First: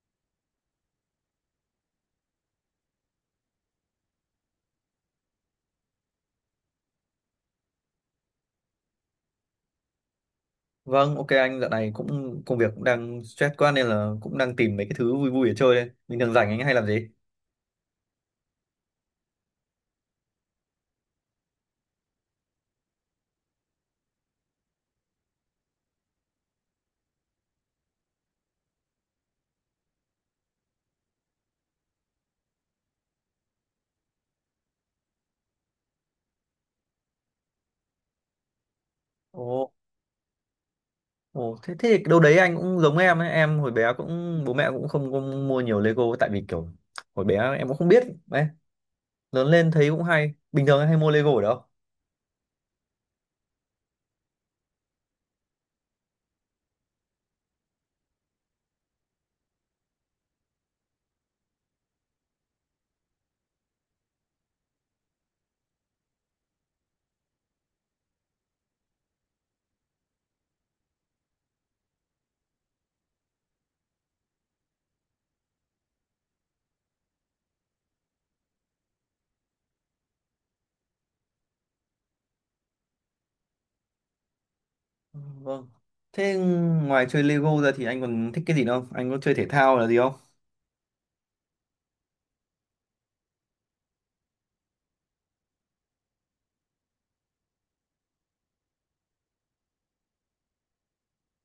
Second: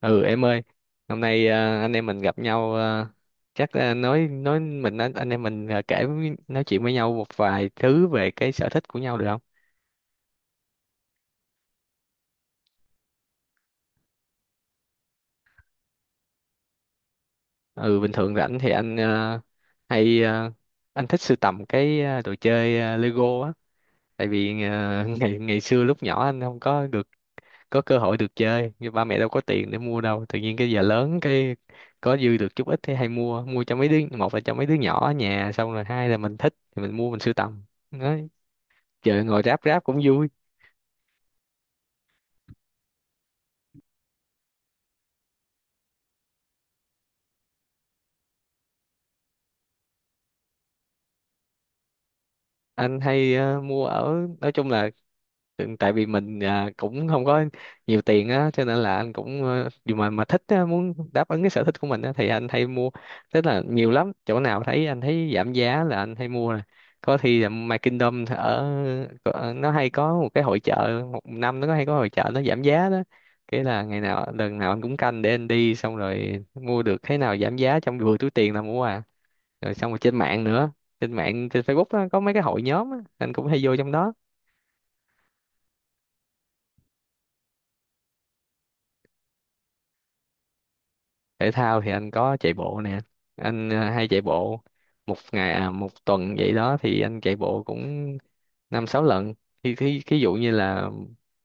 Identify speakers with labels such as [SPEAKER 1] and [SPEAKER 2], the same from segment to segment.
[SPEAKER 1] Ừ em ơi, hôm nay anh em mình gặp nhau, chắc à, nói mình anh em mình, nói chuyện với nhau một vài thứ về cái sở thích của nhau được không?
[SPEAKER 2] Vâng, ok anh dạo này cũng công việc cũng đang stress quá nên là cũng đang tìm mấy cái thứ vui vui để chơi đây. Bình thường rảnh anh hay làm gì?
[SPEAKER 1] Ừ Bình thường rảnh thì anh hay à, anh thích sưu tầm cái đồ chơi, Lego á. Tại vì ngày ngày xưa lúc nhỏ anh không có được có cơ hội được chơi, như ba mẹ đâu có tiền để mua đâu, tự nhiên cái giờ lớn cái có dư được chút ít thì hay mua mua cho mấy đứa. Một là cho mấy đứa nhỏ ở nhà, xong rồi hai là mình thích thì mình mua mình sưu tầm, giờ ngồi ráp
[SPEAKER 2] Ồ,
[SPEAKER 1] ráp cũng vui.
[SPEAKER 2] ồ, thế thế thì đâu đấy anh cũng giống em ấy, em hồi bé cũng bố mẹ cũng không mua nhiều Lego tại vì kiểu hồi bé em cũng không biết đấy. Lớn lên thấy cũng hay. Bình thường em hay mua Lego ở đâu?
[SPEAKER 1] Anh hay mua ở, nói chung là, tại vì mình cũng không có nhiều tiền á, cho nên là anh cũng dù mà thích á, muốn đáp ứng cái sở thích của mình á, thì anh hay mua. Tức là nhiều lắm, chỗ nào thấy anh thấy giảm giá là anh hay mua nè. Có khi là My Kingdom ở, nó hay có một cái hội chợ, một năm nó có hay có hội chợ nó giảm giá đó, cái là ngày nào lần nào anh cũng canh để anh đi, xong rồi mua được cái nào giảm giá trong vừa túi tiền là mua à. Rồi xong rồi trên mạng nữa, trên mạng trên Facebook á, có mấy cái hội nhóm á anh cũng hay vô trong đó.
[SPEAKER 2] Ừ, vâng. Thế ngoài chơi Lego ra thì anh còn thích cái gì nữa không? Anh có chơi thể thao là gì không?
[SPEAKER 1] Thể thao thì anh có chạy bộ nè, anh hay chạy bộ. Một ngày à một tuần vậy đó thì anh chạy bộ cũng năm sáu lần. Thì thí thí dụ như là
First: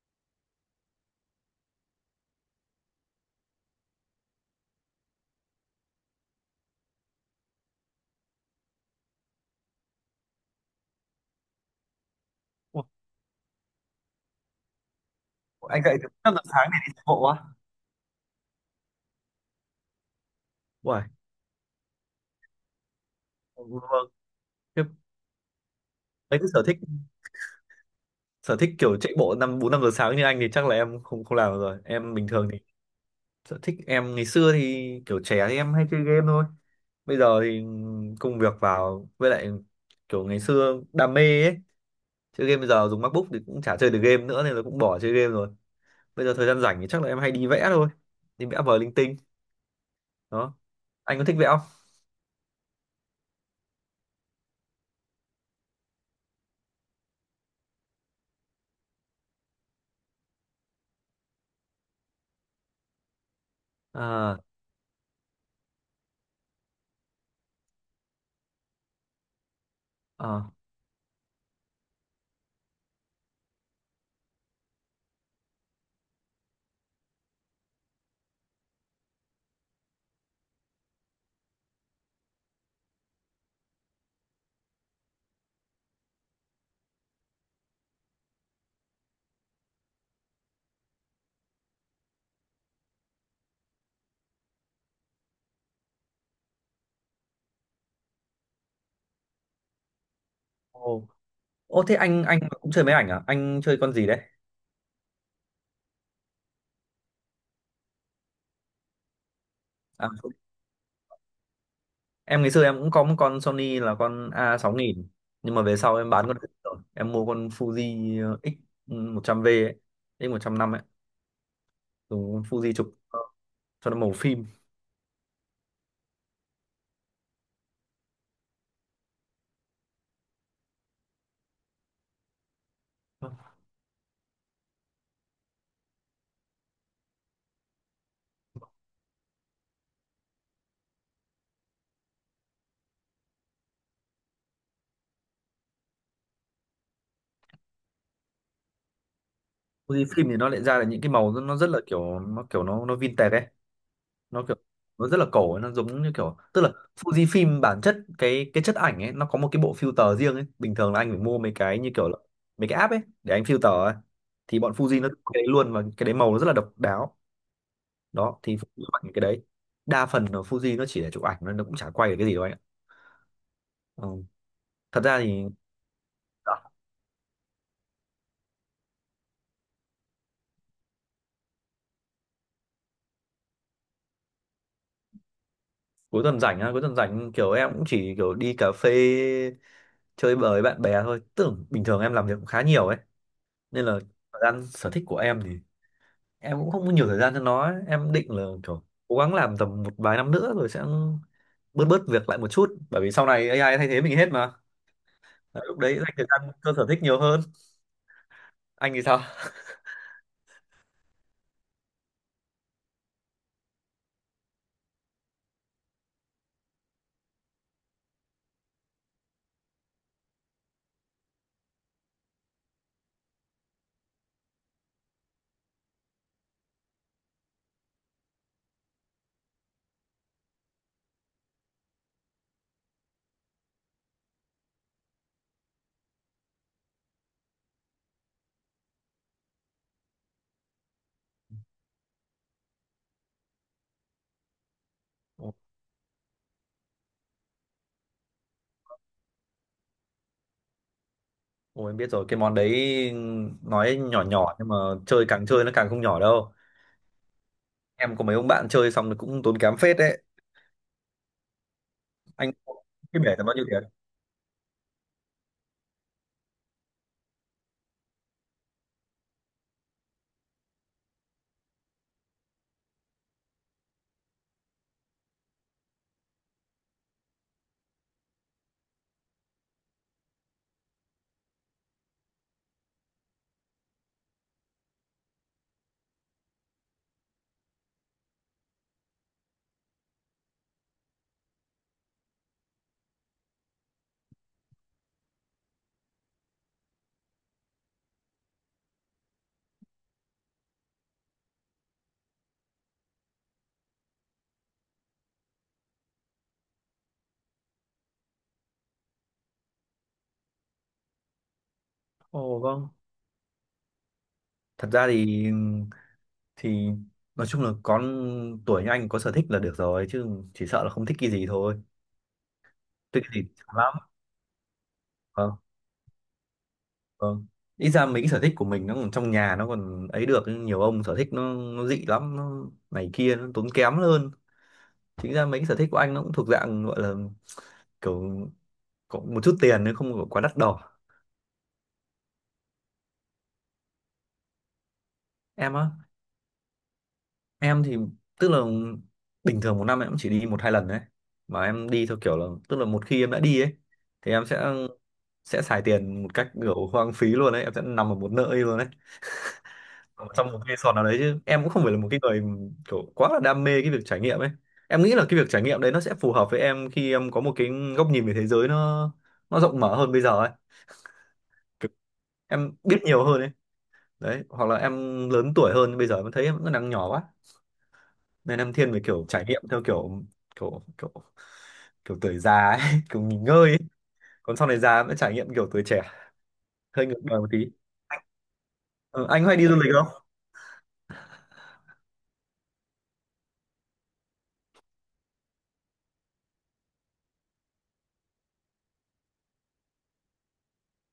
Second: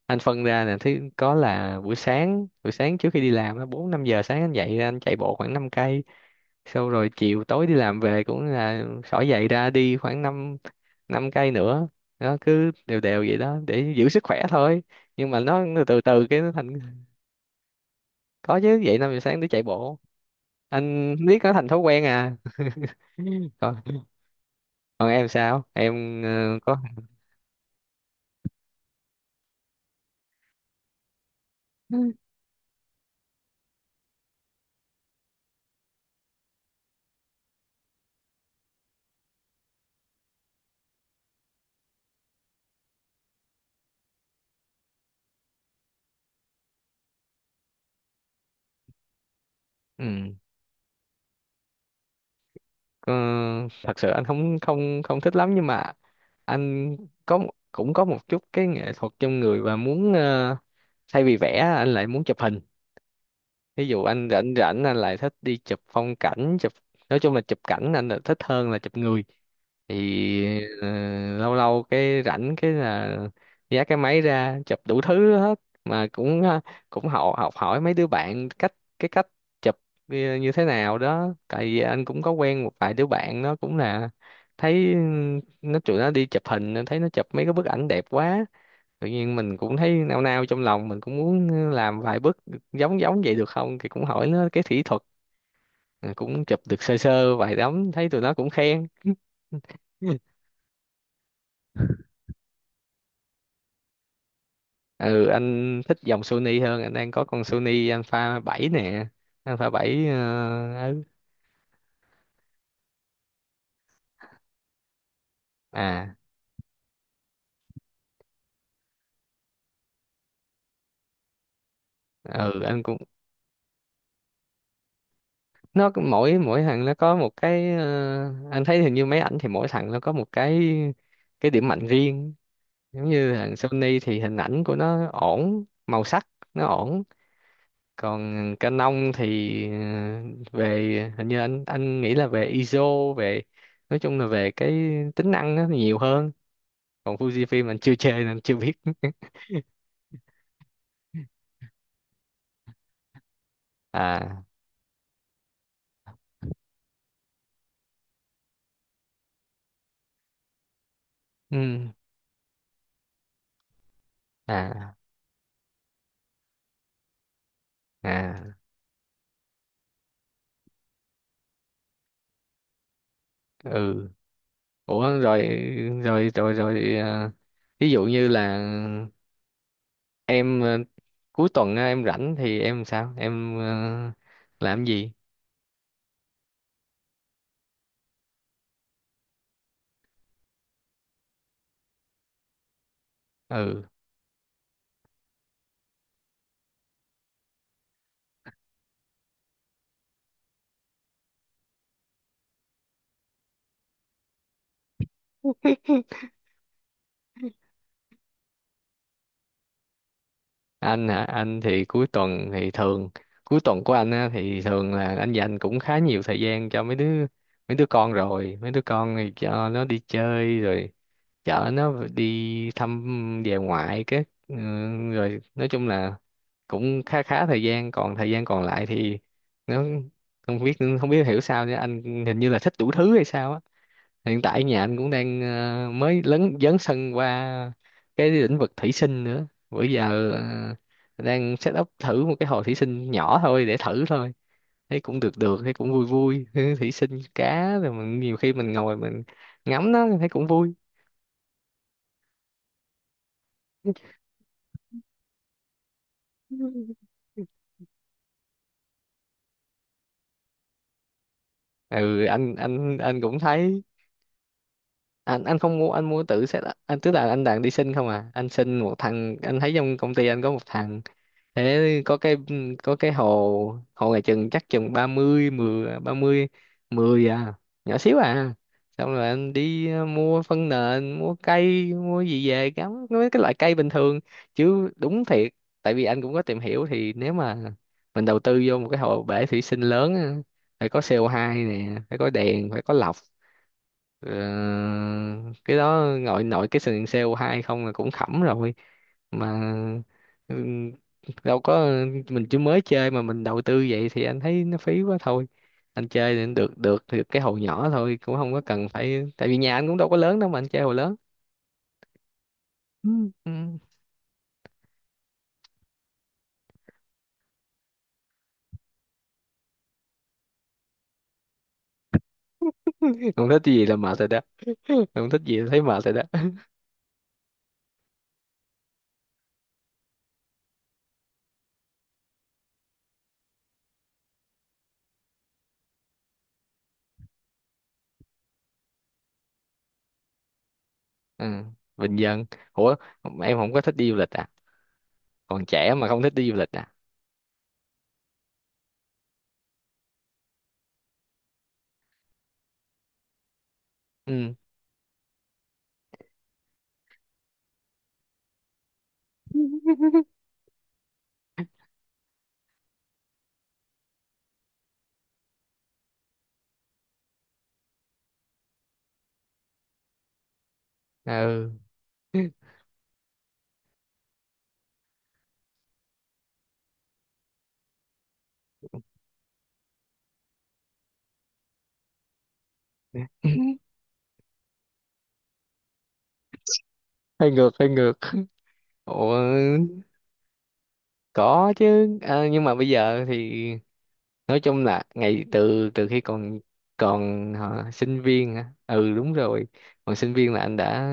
[SPEAKER 1] anh phân ra nè, thứ có là buổi sáng trước khi đi làm á, bốn năm giờ sáng anh dậy ra anh chạy bộ khoảng 5 cây, sau rồi chiều tối đi làm về cũng là xỏ giày ra đi khoảng 5 năm cây nữa. Nó cứ đều đều vậy đó để giữ sức khỏe thôi, nhưng mà nó
[SPEAKER 2] Ủa, anh dậy
[SPEAKER 1] từ
[SPEAKER 2] từ
[SPEAKER 1] từ
[SPEAKER 2] 5
[SPEAKER 1] cái
[SPEAKER 2] giờ
[SPEAKER 1] nó
[SPEAKER 2] sáng để đi
[SPEAKER 1] thành.
[SPEAKER 2] chạy bộ á?
[SPEAKER 1] Có chứ, dậy năm giờ sáng để chạy bộ,
[SPEAKER 2] Uầy,
[SPEAKER 1] anh biết nó thành thói quen à. Còn,
[SPEAKER 2] vâng, thế-
[SPEAKER 1] còn em sao, em
[SPEAKER 2] mấy cái sở
[SPEAKER 1] có
[SPEAKER 2] thích sở thích kiểu chạy bộ năm bốn năm giờ sáng như anh thì chắc là em không không làm được rồi. Em bình thường thì sở thích em ngày xưa thì kiểu trẻ thì em hay chơi game thôi. Bây giờ thì công việc vào với lại kiểu ngày xưa đam mê ấy, chơi game bây giờ dùng MacBook thì cũng chả chơi được game nữa nên là cũng bỏ chơi game rồi. Bây giờ thời gian rảnh thì chắc là em hay đi vẽ thôi, đi vẽ vời linh tinh
[SPEAKER 1] ừ,
[SPEAKER 2] đó. Anh có thích vẽ không?
[SPEAKER 1] có? Thật sự anh không không không thích lắm, nhưng mà anh có, cũng có một chút cái nghệ thuật trong người và muốn thay vì vẽ anh lại muốn chụp hình. Ví dụ anh
[SPEAKER 2] À.
[SPEAKER 1] rảnh rảnh anh lại thích đi chụp phong cảnh chụp, nói chung là chụp cảnh anh là thích hơn là chụp người.
[SPEAKER 2] À.
[SPEAKER 1] Thì lâu lâu cái rảnh cái là giá cái máy ra chụp đủ thứ hết. Mà cũng cũng học học hỏi mấy đứa bạn cách cách chụp như như thế nào đó, tại vì anh cũng có quen một vài đứa bạn nó cũng là, thấy tụi nó đi chụp hình, anh thấy nó chụp mấy cái bức ảnh đẹp quá, tự nhiên mình cũng thấy nao nao trong lòng, mình cũng muốn làm vài bước giống giống vậy được không, thì cũng hỏi nó cái kỹ thuật. Rồi cũng chụp được sơ sơ vài tấm, thấy tụi nó cũng khen.
[SPEAKER 2] Ồ. Ô, thế anh cũng chơi máy ảnh à? Anh chơi con gì đấy?
[SPEAKER 1] Ừ, anh thích dòng Sony hơn, anh đang có con Sony Alpha bảy nè. Alpha 7,
[SPEAKER 2] À,
[SPEAKER 1] ừ.
[SPEAKER 2] em ngày xưa em cũng có một con Sony là con a6000, nhưng mà về sau em
[SPEAKER 1] À,
[SPEAKER 2] bán con đấy rồi em mua con Fuji x 100V ấy, x 100 năm ấy, dùng con
[SPEAKER 1] ừ
[SPEAKER 2] Fuji
[SPEAKER 1] anh
[SPEAKER 2] chụp
[SPEAKER 1] cũng,
[SPEAKER 2] cho nó màu phim.
[SPEAKER 1] nó mỗi mỗi thằng nó có một cái, anh thấy hình như máy ảnh thì mỗi thằng nó có một cái điểm mạnh riêng. Giống như thằng Sony thì hình ảnh của nó ổn, màu sắc nó ổn. Còn Canon thì về hình như anh nghĩ là về ISO, về, nói chung là về cái tính năng nó nhiều hơn. Còn Fujifilm anh chưa chơi nên anh chưa biết.
[SPEAKER 2] Fuji phim thì nó lại ra là những cái màu nó rất là kiểu nó nó vintage ấy,
[SPEAKER 1] À,
[SPEAKER 2] nó kiểu nó rất là cổ ấy, nó giống như kiểu tức là Fuji phim bản chất cái chất ảnh ấy nó có một cái bộ filter riêng ấy, bình thường là anh phải mua mấy
[SPEAKER 1] ừ.
[SPEAKER 2] cái như kiểu là mấy cái app ấy để anh filter ấy, thì bọn
[SPEAKER 1] À.
[SPEAKER 2] Fuji nó cái đấy luôn và cái đấy màu nó rất là độc đáo đó.
[SPEAKER 1] À.
[SPEAKER 2] Thì Fuji chụp ảnh cái đấy, đa phần là Fuji nó chỉ là chụp ảnh thôi, nó cũng chả quay được cái gì đâu anh ạ.
[SPEAKER 1] Ừ.
[SPEAKER 2] Ừ.
[SPEAKER 1] Ủa,
[SPEAKER 2] Thật ra
[SPEAKER 1] rồi
[SPEAKER 2] thì
[SPEAKER 1] rồi rồi
[SPEAKER 2] à,
[SPEAKER 1] rồi ví dụ như là em cuối tuần á, em rảnh thì em sao, em làm gì?
[SPEAKER 2] cuối tuần rảnh kiểu em cũng chỉ kiểu đi cà phê chơi bời với bạn bè thôi, tưởng bình thường em làm việc cũng khá nhiều ấy,
[SPEAKER 1] Ừ,
[SPEAKER 2] nên là thời gian sở thích của em thì em cũng không có nhiều thời gian cho nó ấy. Em định là kiểu cố gắng làm tầm một vài năm nữa rồi sẽ bớt bớt việc lại một chút, bởi vì sau này AI thay thế mình hết mà. Đấy, lúc đấy dành thời gian cho sở thích nhiều hơn. Anh thì sao?
[SPEAKER 1] anh hả? Anh thì cuối tuần thì thường, cuối tuần của anh á, thì thường là anh dành cũng khá nhiều thời gian cho mấy đứa, mấy đứa con rồi mấy đứa con thì cho nó đi chơi, rồi chở nó đi thăm về ngoại cái, rồi nói chung là cũng khá khá thời gian. Còn thời gian còn lại thì nó, không biết, không biết hiểu sao nữa, anh hình như là thích đủ thứ hay sao á. Hiện tại nhà anh cũng đang mới lấn dấn sân qua cái lĩnh vực thủy sinh nữa, bữa giờ đang set up thử một cái hồ thủy sinh nhỏ thôi để thử thôi. Thấy cũng được được, thấy cũng vui vui. Thủy sinh cá rồi, mình nhiều khi mình ngồi mình ngắm nó thấy cũng vui.
[SPEAKER 2] Ôi em biết rồi, cái món đấy nói nhỏ nhỏ nhưng mà chơi càng chơi nó càng không nhỏ đâu. Em có mấy ông bạn chơi xong thì cũng tốn kém phết đấy. Anh,
[SPEAKER 1] Anh
[SPEAKER 2] cái bể
[SPEAKER 1] cũng
[SPEAKER 2] là bao nhiêu
[SPEAKER 1] thấy,
[SPEAKER 2] tiền?
[SPEAKER 1] anh không mua, anh mua tự set up. Anh tức là anh đang đi sinh không à, anh sinh một thằng, anh thấy trong công ty anh có một thằng thế, có cái hồ hồ này chừng, chắc chừng ba mươi mười à, nhỏ xíu à. Xong rồi anh đi mua phân nền, mua cây mua gì về cắm mấy cái loại cây bình thường chứ đúng thiệt. Tại vì anh cũng có tìm hiểu thì nếu mà mình đầu tư vô một cái hồ bể thủy sinh lớn á, phải có CO2 nè, phải có đèn, phải có lọc. Ờ, cái đó nội nội cái sừng sale hai không là cũng khẩm rồi mà. ừ, Đâu có, mình chỉ mới chơi mà mình đầu tư vậy thì anh thấy nó phí quá thôi. Anh chơi thì được được được cái hồ nhỏ thôi, cũng không có cần phải, tại vì nhà anh cũng đâu có lớn đâu mà anh chơi hồ lớn.
[SPEAKER 2] Ồ vâng.
[SPEAKER 1] Ừ, ừ.
[SPEAKER 2] Thật ra thì nói chung là con tuổi như anh có sở thích là được rồi chứ, chỉ sợ là không thích cái gì thôi. Thích cái
[SPEAKER 1] Không
[SPEAKER 2] gì thì
[SPEAKER 1] thích
[SPEAKER 2] chán
[SPEAKER 1] gì là
[SPEAKER 2] lắm.
[SPEAKER 1] mệt rồi đó, không thích gì
[SPEAKER 2] Vâng,
[SPEAKER 1] là thấy mệt rồi đó.
[SPEAKER 2] vâng. Ít ra mấy cái sở thích của mình nó còn trong nhà nó còn ấy được, nhưng nhiều ông sở thích nó dị lắm, nó này kia nó tốn kém hơn. Chính ra mấy cái sở thích của anh nó cũng thuộc dạng gọi là kiểu có một chút tiền nếu không có quá đắt đỏ.
[SPEAKER 1] Ừ. Bình dân. Ủa em không có thích đi du lịch à?
[SPEAKER 2] Em
[SPEAKER 1] Còn
[SPEAKER 2] á,
[SPEAKER 1] trẻ mà không thích đi du lịch à?
[SPEAKER 2] em thì tức là bình thường một năm em cũng chỉ đi một hai lần đấy, mà em đi theo kiểu là tức là một khi em đã đi ấy thì em
[SPEAKER 1] Ừ.
[SPEAKER 2] sẽ xài tiền một cách kiểu hoang phí luôn đấy, em sẽ nằm ở một nơi luôn đấy, ở trong một resort nào đấy, chứ em cũng không phải là một cái người kiểu quá là đam mê cái việc trải nghiệm ấy. Em nghĩ là cái việc trải nghiệm đấy nó sẽ phù hợp với em khi em có một cái góc nhìn về thế giới nó rộng mở hơn bây giờ ấy.
[SPEAKER 1] Ừ.
[SPEAKER 2] Kiểu em biết nhiều hơn ấy đấy, hoặc là em lớn tuổi hơn. Bây giờ em thấy em vẫn đang nhỏ quá, nên em thiên về kiểu trải nghiệm theo kiểu kiểu kiểu kiểu tuổi già ấy, kiểu nghỉ ngơi ấy. Còn sau này già mới trải nghiệm kiểu tuổi trẻ, hơi ngược đời một
[SPEAKER 1] Hơi
[SPEAKER 2] tí.
[SPEAKER 1] ngược, hơi ngược.
[SPEAKER 2] Ờ,
[SPEAKER 1] Ủa,
[SPEAKER 2] anh hay đi du lịch không?
[SPEAKER 1] có chứ nhưng mà bây giờ thì, nói chung là ngày, từ từ khi còn, còn hả, sinh viên hả? Ừ đúng rồi, còn sinh viên là anh đã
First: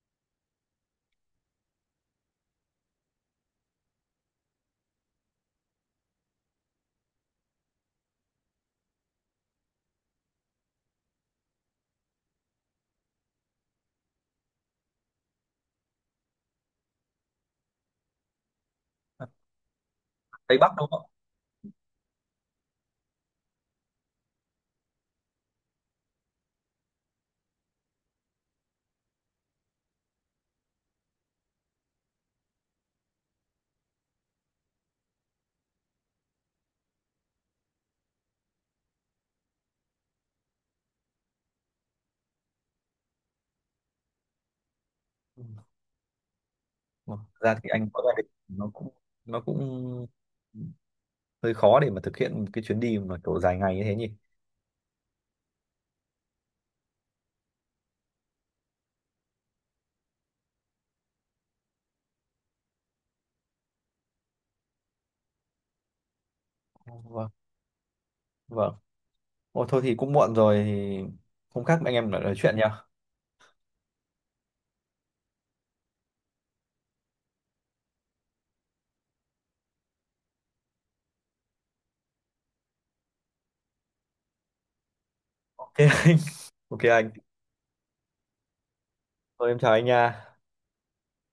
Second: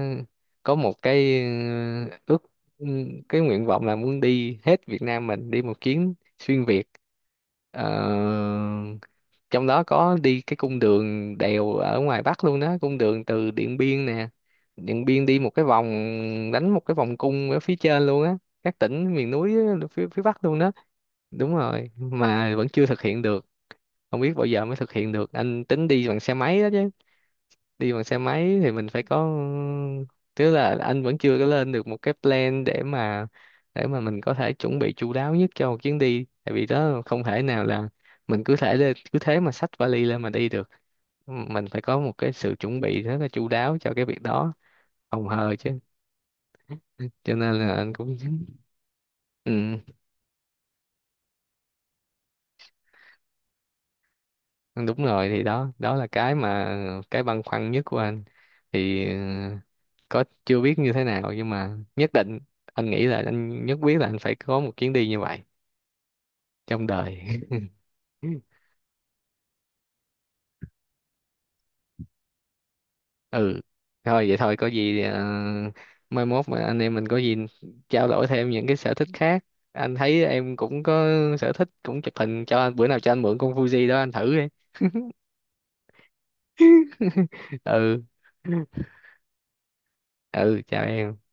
[SPEAKER 1] có một cái ừ, cái nguyện vọng là muốn đi hết Việt Nam, mình đi một chuyến xuyên Việt. Ờ, trong đó có đi cái cung đường đèo ở ngoài Bắc luôn đó, cung đường từ Điện Biên nè, Điện Biên đi một cái vòng, đánh một cái vòng cung ở phía trên luôn á, các tỉnh miền núi á, phía phía Bắc
[SPEAKER 2] Tây
[SPEAKER 1] luôn đó.
[SPEAKER 2] Bắc đúng không?
[SPEAKER 1] Đúng rồi, mà vẫn chưa thực hiện được, không biết bao giờ mới thực hiện được. Anh tính đi bằng xe máy đó chứ. Đi bằng xe máy thì mình phải có, tức là anh vẫn chưa có lên được một cái plan để mà, để mà mình có thể chuẩn bị chu đáo nhất cho một chuyến đi. Tại vì đó không thể nào là mình cứ thể lên cứ thế mà xách vali lên mà đi được, mình phải có một cái sự chuẩn bị rất là chu đáo cho cái việc đó, phòng
[SPEAKER 2] Ừ.
[SPEAKER 1] hờ chứ.
[SPEAKER 2] Mặc
[SPEAKER 1] Cho nên
[SPEAKER 2] ra thì
[SPEAKER 1] là
[SPEAKER 2] anh
[SPEAKER 1] anh
[SPEAKER 2] có gia
[SPEAKER 1] cũng,
[SPEAKER 2] đình nó
[SPEAKER 1] ừ.
[SPEAKER 2] cũng hơi khó để mà thực hiện một cái chuyến đi mà kiểu dài ngày như thế nhỉ.
[SPEAKER 1] Đúng rồi thì đó, đó là cái mà, cái băn khoăn nhất của anh. Thì có chưa biết như thế nào, nhưng mà nhất định, anh nghĩ là anh nhất quyết là anh phải có một chuyến đi như vậy trong đời.
[SPEAKER 2] Vâng, vâng. Ồ, thôi thì cũng muộn rồi thì hôm khác anh em lại nói chuyện nhá.
[SPEAKER 1] Ừ, thôi vậy thôi, có gì mai mốt mà anh em mình có gì trao đổi thêm những cái sở thích khác. Anh thấy em cũng có sở thích cũng chụp hình, cho anh bữa nào cho anh mượn con Fuji đó anh thử đi.
[SPEAKER 2] Ok anh. Ok anh.
[SPEAKER 1] Ừ.
[SPEAKER 2] Thôi em chào anh nha.
[SPEAKER 1] Ừ, chào em.